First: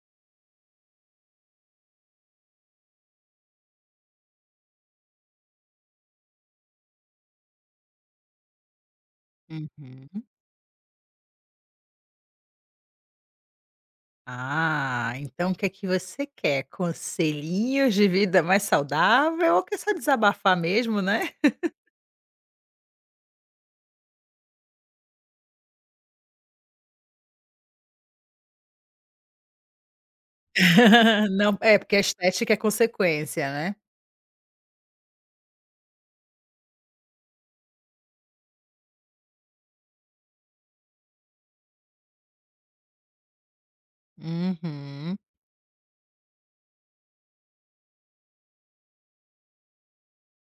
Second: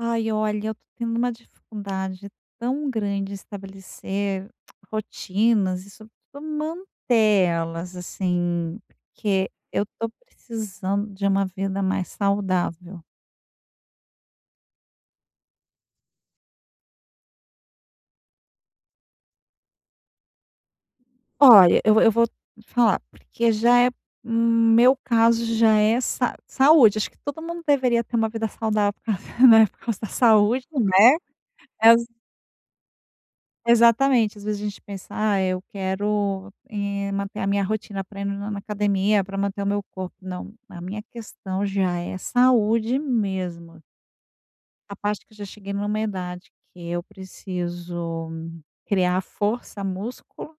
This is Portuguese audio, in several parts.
Ai, olha, eu tô tendo uma dificuldade tão grande em estabelecer rotinas e, sobretudo, mantê-las, assim, porque eu tô Uhum. precisando de uma vida mais saudável. Ah, então o que é que você quer? Conselhinhos de vida mais saudável ou quer só desabafar mesmo, né? Olha, eu vou falar, porque já é meu caso já é sa saúde, acho que todo mundo deveria ter uma vida saudável por causa, né, por causa da saúde, né. Não, é porque a estética é consequência, né? Exatamente, às vezes a gente pensa: "Ah, eu quero, manter a minha rotina para ir na academia, para manter o meu corpo". Não, a minha questão já é saúde mesmo. A Uhum. parte que eu já cheguei numa idade que eu preciso criar força, músculo,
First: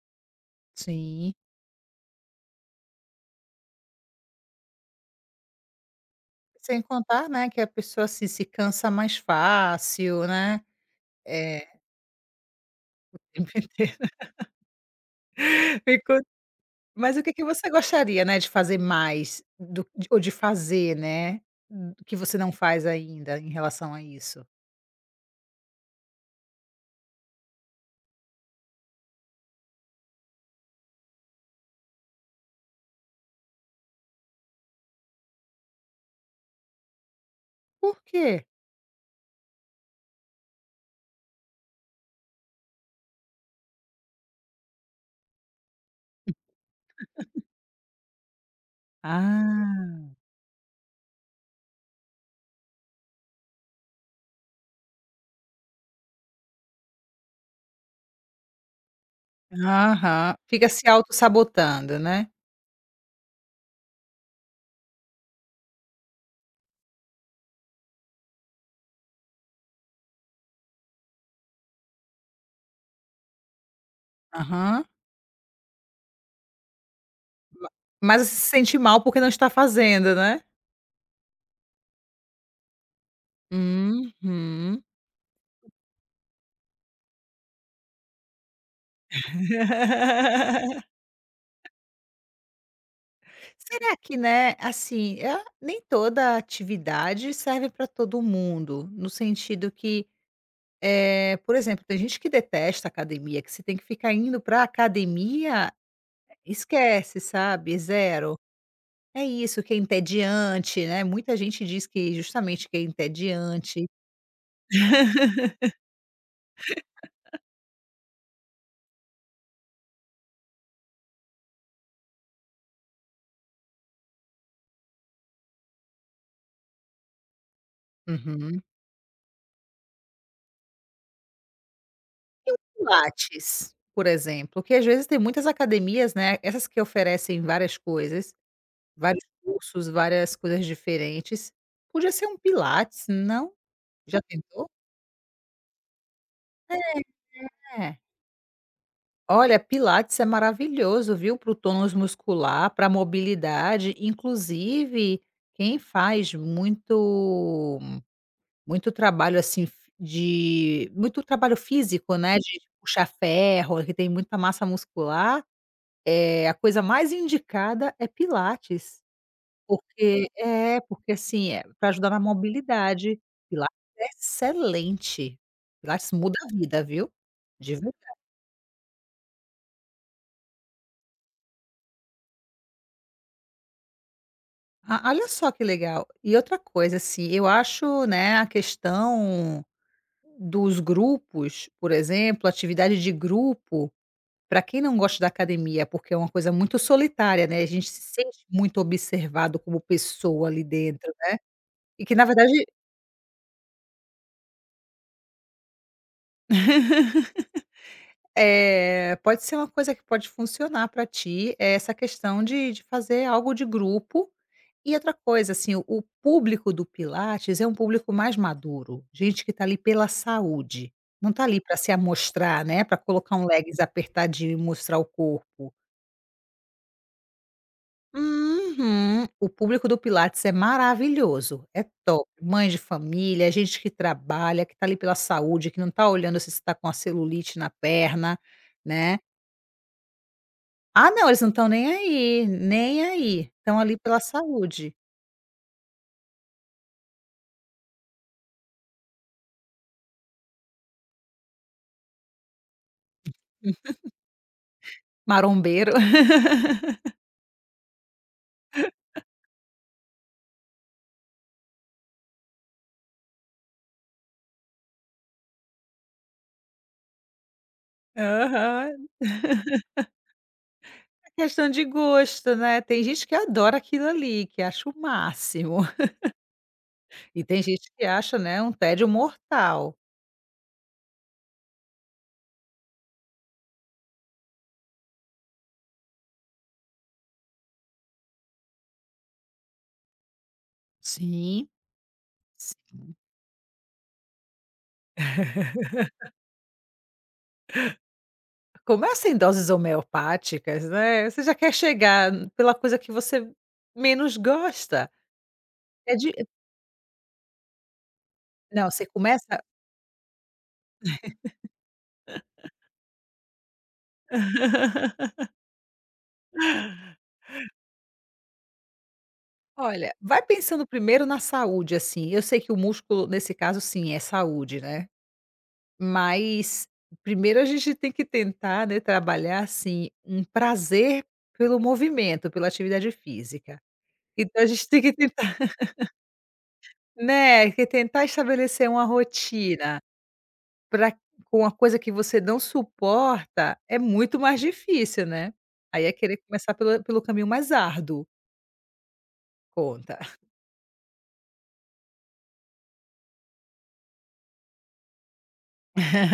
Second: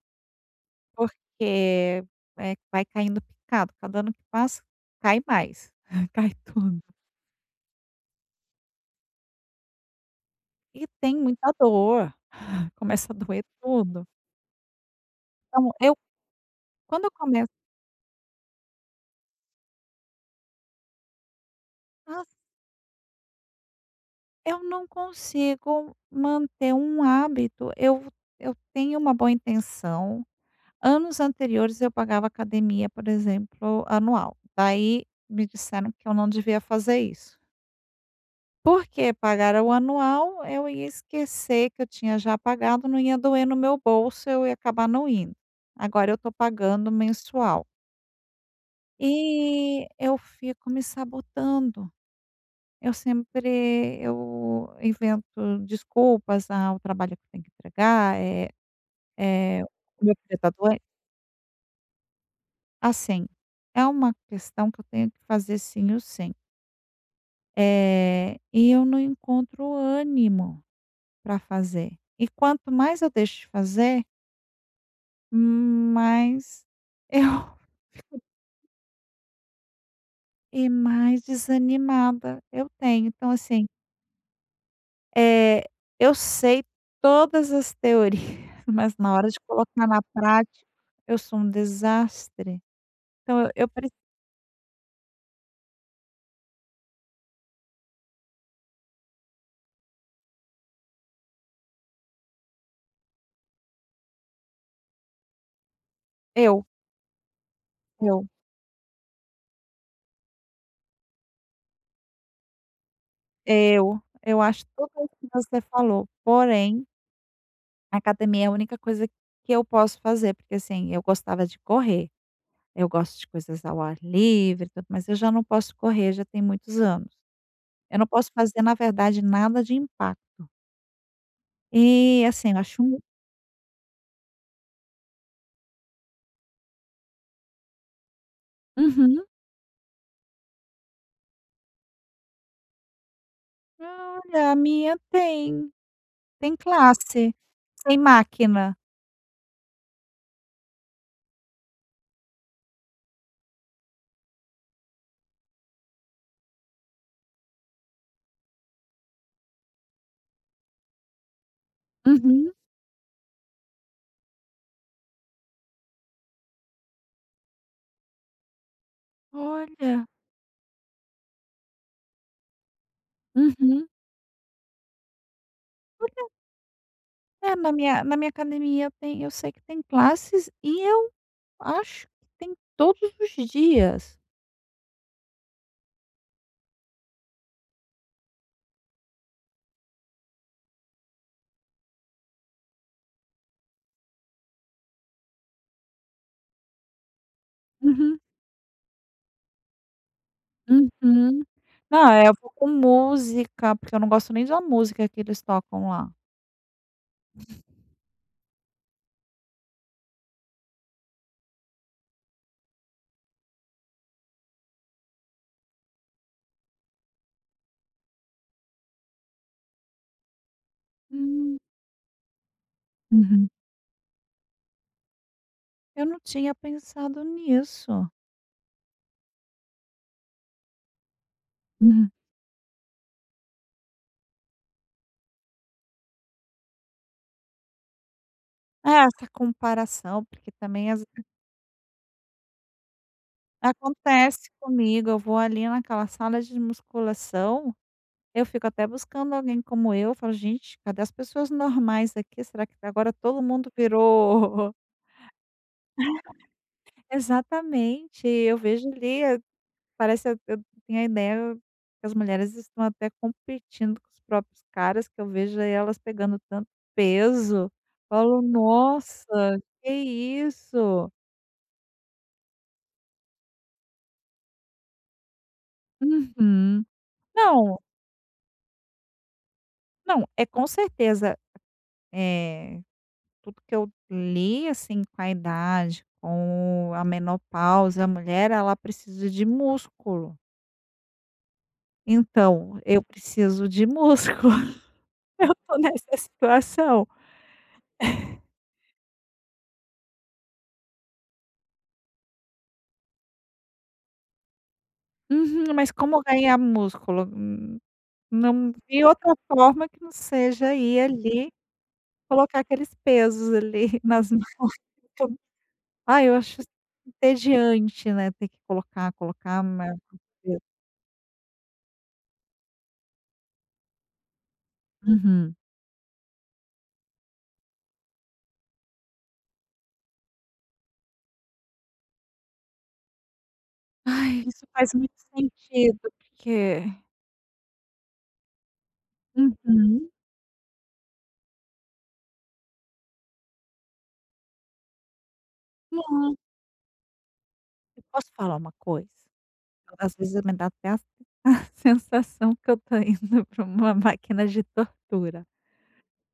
Sim. porque, vai caindo picado, cada ano que passa cai mais, cai tudo. Sem contar, né, que a pessoa assim, se cansa mais fácil, né? E tem muita É, dor, começa a doer tudo. Então eu ficou- quando eu mas o que é que começo você gostaria, né, de fazer mais do- de- ou de fazer, né, que ah, você não faz ainda em relação a isso? eu não consigo manter um hábito. Eu tenho uma boa intenção. Anos anteriores eu pagava academia, por exemplo, anual. Daí me disseram que eu não devia fazer isso. Por quê? Porque pagar o anual, eu ia esquecer que eu tinha já pagado, não ia doer no meu bolso, eu ia acabar não indo. Agora eu estou pagando mensual. E Ah. eu fico me sabotando. Eu sempre eu invento desculpas ao trabalho que eu tenho que entregar, é o meu Aham. Fica projetador se autossabotando, né. assim, é uma questão que eu tenho que fazer sim ou sim. Eu não encontro ânimo para fazer. E quanto mais eu deixo de fazer, Aham. mais eu Ma Mas você se sente mal porque não está fazendo, né. e mais desanimada eu tenho. Então assim Uhum. Eh, eu sei todas as teorias, mas na hora de colocar na prática, eu sou um desastre. Então eu preci Será que, né, assim, ah, nem toda atividade serve para todo mundo, no sentido que, por exemplo, tem gente que detesta academia, que se tem que ficar indo para academia, eu, esquece, sabe, eu, zero. É isso, que é entediante, né, muita gente diz que justamente que é entediante. Eu acho tudo isso que você falou, porém, a academia é a única coisa que eu posso fazer, porque assim, eu gostava de correr, eu gosto de coisas ao ar livre e tudo, mas eu já não posso correr, já tem muitos anos. Eu não posso fazer, Uhum. na verdade, nada de impacto. E assim, eu acho um Pilates, por exemplo, que às vezes tem muitas academias, né, essas que oferecem várias coisas, vários uhum. cursos, várias coisas diferentes. Podia ser um pilates, não? Já Olha, a tentou? minha tem. Tem classe, sem É. máquina. Olha, pilates é maravilhoso, viu, para o tônus muscular, para a mobilidade, inclusive quem faz muito trabalho, assim, f de muito trabalho físico, né, Uhum. de puxar ferro, que tem muita massa muscular. A coisa mais indicada é pilates, Olha. porque é, porque assim, é para ajudar na mobilidade, pilates Uhum. é excelente. Pilates Porque muda a vida, viu, é na de minha verdade. na minha academia tem eu sei que tem classes e eu acho que tem todos os dias. Ah, olha só que legal. E outra coisa, assim, eu acho, né, a questão dos grupos, por exemplo, atividade de grupo, para quem não gosta da academia, porque é uma coisa muito solitária, né, a gente se Uhum, sente muito observado como pessoa ali dentro, né, uhum. e Não, que na é, eu vou verdade, com música, porque eu não gosto nem da música que eles tocam lá. Pode ser uma coisa que pode funcionar para ti, é essa questão de fazer algo de grupo. E outra coisa, assim, o público do pilates é um público mais maduro, gente que está ali pela saúde, não está Hum, ali para se amostrar, né, para colocar um uhum. legs apertadinho e mostrar o corpo. Eu não tinha pensado nisso. Uhum. O público do pilates é maravilhoso, é Uhum. top. Mães de família, é gente que trabalha, que está ali pela saúde, que não está olhando se está com a celulite na perna, É, né. essa comparação, porque também às Ah, não, eles não estão nem aí, nem aí, estão ali pela acontece saúde. comigo, eu vou ali naquela sala de musculação, eu fico até buscando alguém como eu falo: "Gente, cadê as pessoas normais aqui? Será que tá, agora todo mundo Hum, virou". Marombeiro. Exatamente, eu vejo ali, parece eu tenho a ideia que as mulheres estão até competindo com os próprios caras, que eu vejo aí elas pegando tanto peso, falo: Aham. "Nossa, que isso?" É questão de gosto, né, tem gente que adora aquilo ali, que acha o máximo, Uhum. e tem Não, gente que acha, né, um tédio mortal. não, é com certeza, eh tudo que eu li, assim, com a idade, com a menopausa, a mulher ela precisa de músculo. Sim, Então, eu sim. preciso de músculo, eu tô nessa situação. Começa em doses homeopáticas, né, você já quer chegar pela coisa que você menos gosta. Uhum, mas É como de, ganhar músculo? Não não, vi você outra começa. forma que não seja ir ali, colocar aqueles pesos ali nas máquinas. Ai, eu acho entediante, né, ter que colocar, colocar. Mas... Olha, vai pensando primeiro na saúde, assim, eu sei que o músculo nesse caso sim, é saúde, né, Uhum. mas primeiro a gente tem que tentar, né, trabalhar, assim, um prazer pelo movimento, pela atividade física. Ai, Então isso a gente faz tem que muito tentar, sentido, porque... né, que tentar estabelecer uma rotina Uhum. para com uma coisa que você não suporta, é muito mais difícil, né. Aí é Não, querer começar pelo caminho mais eu árduo, posso falar uma coisa? Às conta. vezes me dá até a a sensação que eu tô indo para uma máquina de tortura.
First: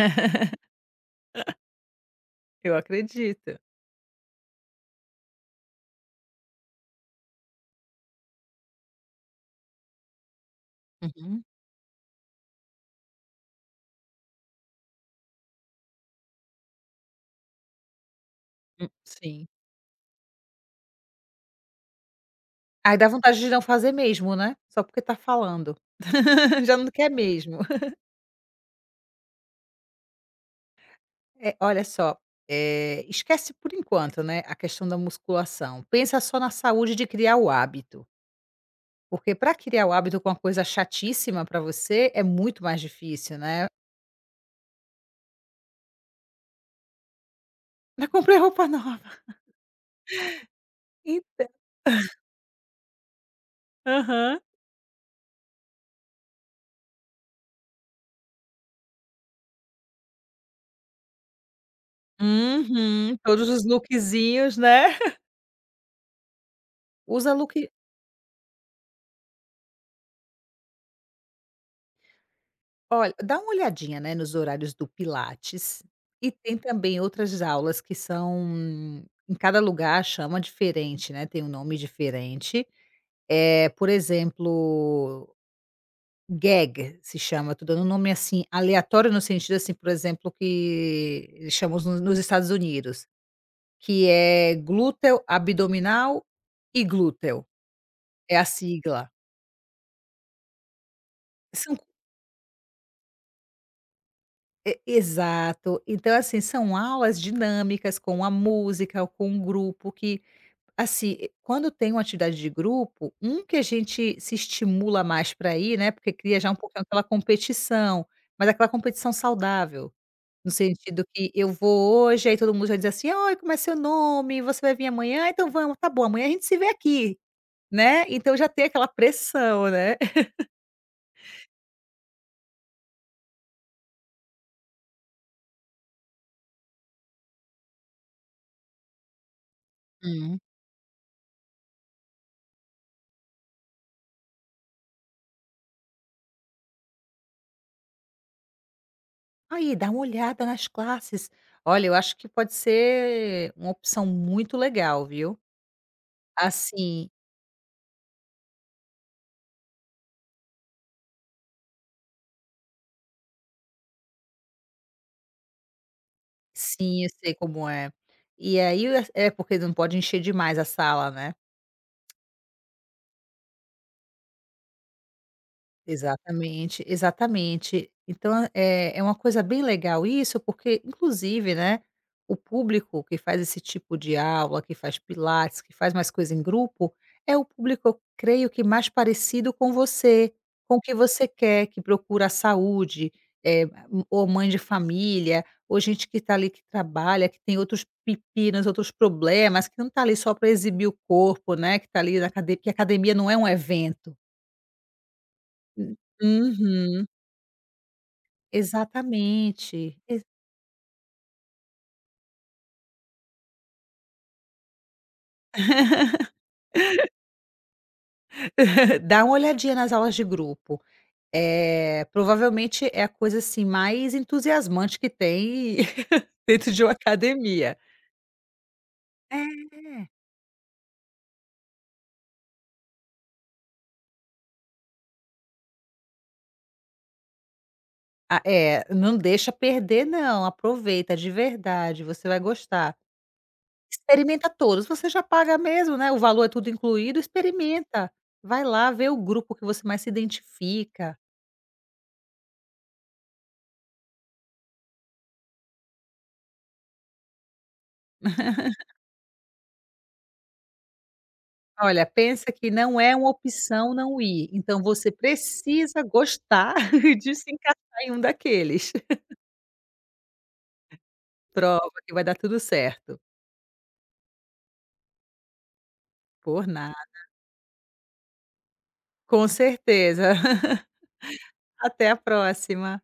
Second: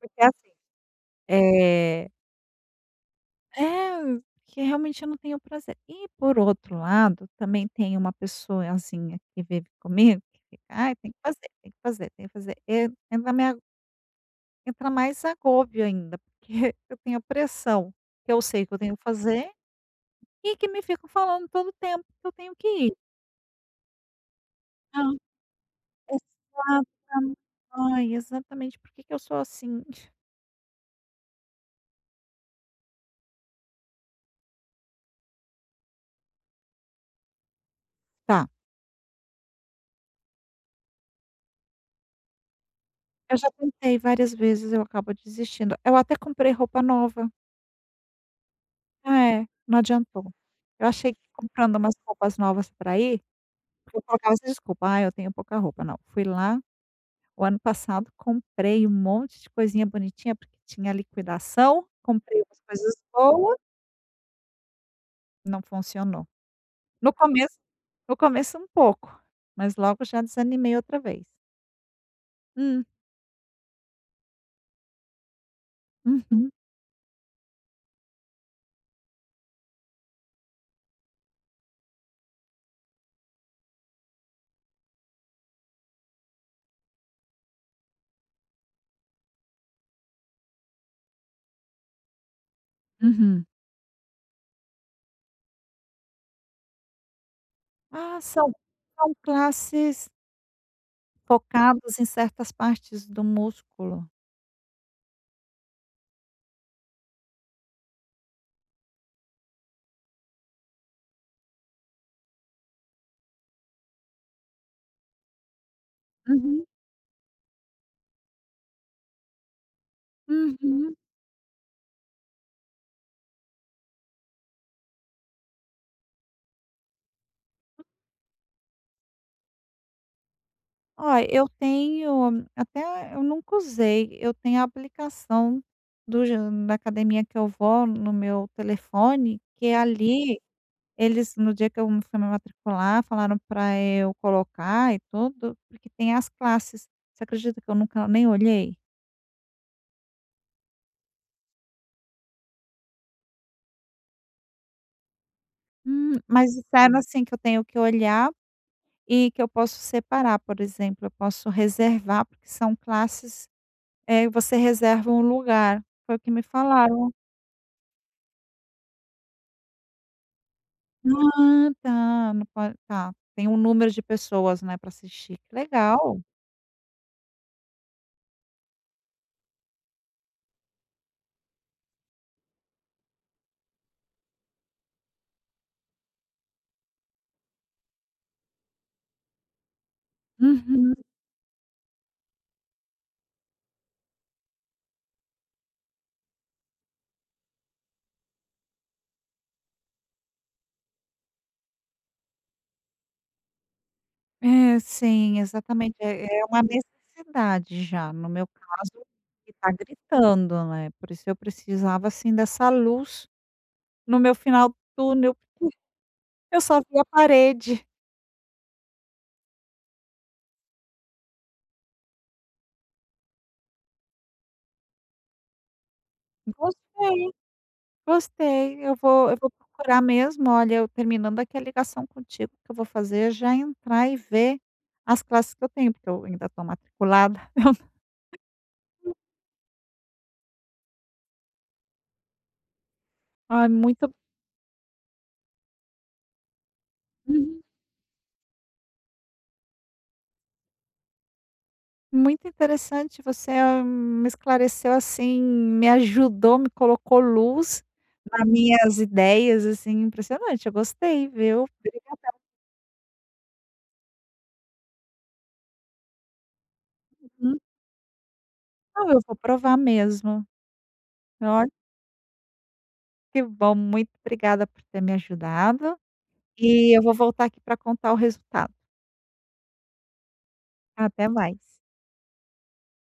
Porque assim, eh Eu acredito. é, que realmente eu não tenho prazer. E por outro lado, também tem uma pessoazinha que vive comigo, que fica: "Ai, tem que Uhum, fazer, tem que fazer, tem que fazer". E entra mais agobio ainda, porque eu tenho a pressão, que eu sei que eu tenho que sim. fazer e que me ficam falando todo tempo que eu tenho que Aí dá vontade de não fazer mesmo, né, só porque ir. tá falando. Já não quer Exatamen mesmo. Ai, exatamente, por que que eu sou assim? É, olha só, esquece por enquanto, né, a questão da musculação, pensa só na saúde de criar o hábito, Tá, porque para criar o hábito com uma coisa chatíssima para você, é muito mais eu difícil, já né. tentei várias vezes, eu acabo desistindo. Eu até comprei roupa nova. "Ah, comprei roupa nova". É, não adiantou. Eu achei que Entã comprando umas roupas novas para ir, porque eu colocava Aham. essa desculpa: "Ah, eu tenho pouca roupa", não, fui lá o ano passado, comprei um monte de coisinha bonitinha, porque tinha liquidação, comprei umas coisas Uhum. Todos boas, os lookzinhos, né. não funcionou. No Usa look começo no começo um pouco, mas logo já desanimei outra vez. Hum, Olha, dá uma olhadinha, né, nos horários do pilates e uhum. tem também outras aulas que são em cada lugar chama diferente, né, tem um nome diferente. É, por exemplo, Gag se chama, tô dando um nome, assim, aleatório no sentido, assim, por exemplo, que eles chamam nos Estados Unidos, Uhum. que é glúteo abdominal e glúteo, Ah, é a são sigla. Classes São focadas em certas partes do músculo. E exato. Então, assim, são aulas dinâmicas com a música ou com um grupo que, assim, e quando tem uma atividade de grupo, um que a gente se estimula mais para ir, né, porque cria já um Uhum, pouquinho aquela competição, mas aquela competição saudável, no uhum. sentido que eu vou hoje, aí todo mundo já diz assim: oi como é seu nome? Você vai vir amanhã? Então vamos, tá bom, amanhã a gente se vê aqui", né. Então já tem aquela pressão, né. Olha, eu nunca usei, eu tenho a aplicação do ge da academia que eu vou no meu telefone, que é ali eles no dia que eu fui me matricular, falaram para eu colocar e tudo, porque tem as classes. Você acredita que eu nunca nem olhei? Aí, dá uma olhada nas classes. Olha, eu acho que pode ser uma opção muito legal, viu. Hum. Mas disseram, Assim assim, que eu tenho que olhar. E que eu posso separar, por exemplo, eu posso reservar, porque são classes, você reserva um lugar, foi o que me sim, eu falaram. sei como é. E aí, é porque não pode encher demais a sala, né. Ah, tá, não pode, tá, tem um número de pessoas, né, para assistir, que legal. Exatamente, exatamente. Então, é uma coisa bem legal isso, porque inclusive, né, o público que faz esse tipo de aula, que faz pilates, que faz mais coisa em grupo, é o público, eu creio que mais parecido com você, com o que Uhum. você quer, que procura a saúde, eh, ou mãe de família, ou gente que está ali que trabalha, que tem outros pepinos, outros problemas, que não está ali só para exibir o corpo, né, que está ali na academia que a academia não é um evento. É, sim, exatamente, é uma Uhum. necessidade já, no meu caso, que tá Exatamente. Ex gritando, né, por isso eu precisava, assim, dessa luz no meu final do túnel, porque eu só via a parede. Dá uma olhadinha nas aulas de grupo. É provavelmente é a coisa, assim, mais entusiasmante que tem dentro de uma Gostei. academia. Gostei, eu vou procurar É. mesmo. Olha, eu terminando aqui a ligação contigo, que eu vou fazer é já entrar e ver as classes que eu tenho, porque eu ainda estou matriculada. Ah, é, não deixa perder não, aproveita de verdade, você vai gostar. Ai, muito Experimenta todos, você já paga mesmo, né, o valor é tudo incluído, uhum, experimenta. Vai lá, vê o grupo que você mais se identifica. Muito interessante, você, me esclareceu, assim, me ajudou, me colocou luz nas minhas ideias, assim, impressionante, eu gostei, viu. Olha, Obrigada. pensa que não é uma opção não ir, então você precisa gostar de se Hum, encaixar em um daqueles. não, eu vou provar mesmo. Olha, Prova que vai dar tudo certo. que bom, muito obrigada por ter me ajudado, Por nada. e eu vou voltar aqui para contar o resultado. Com certeza. Até mais. Até a próxima.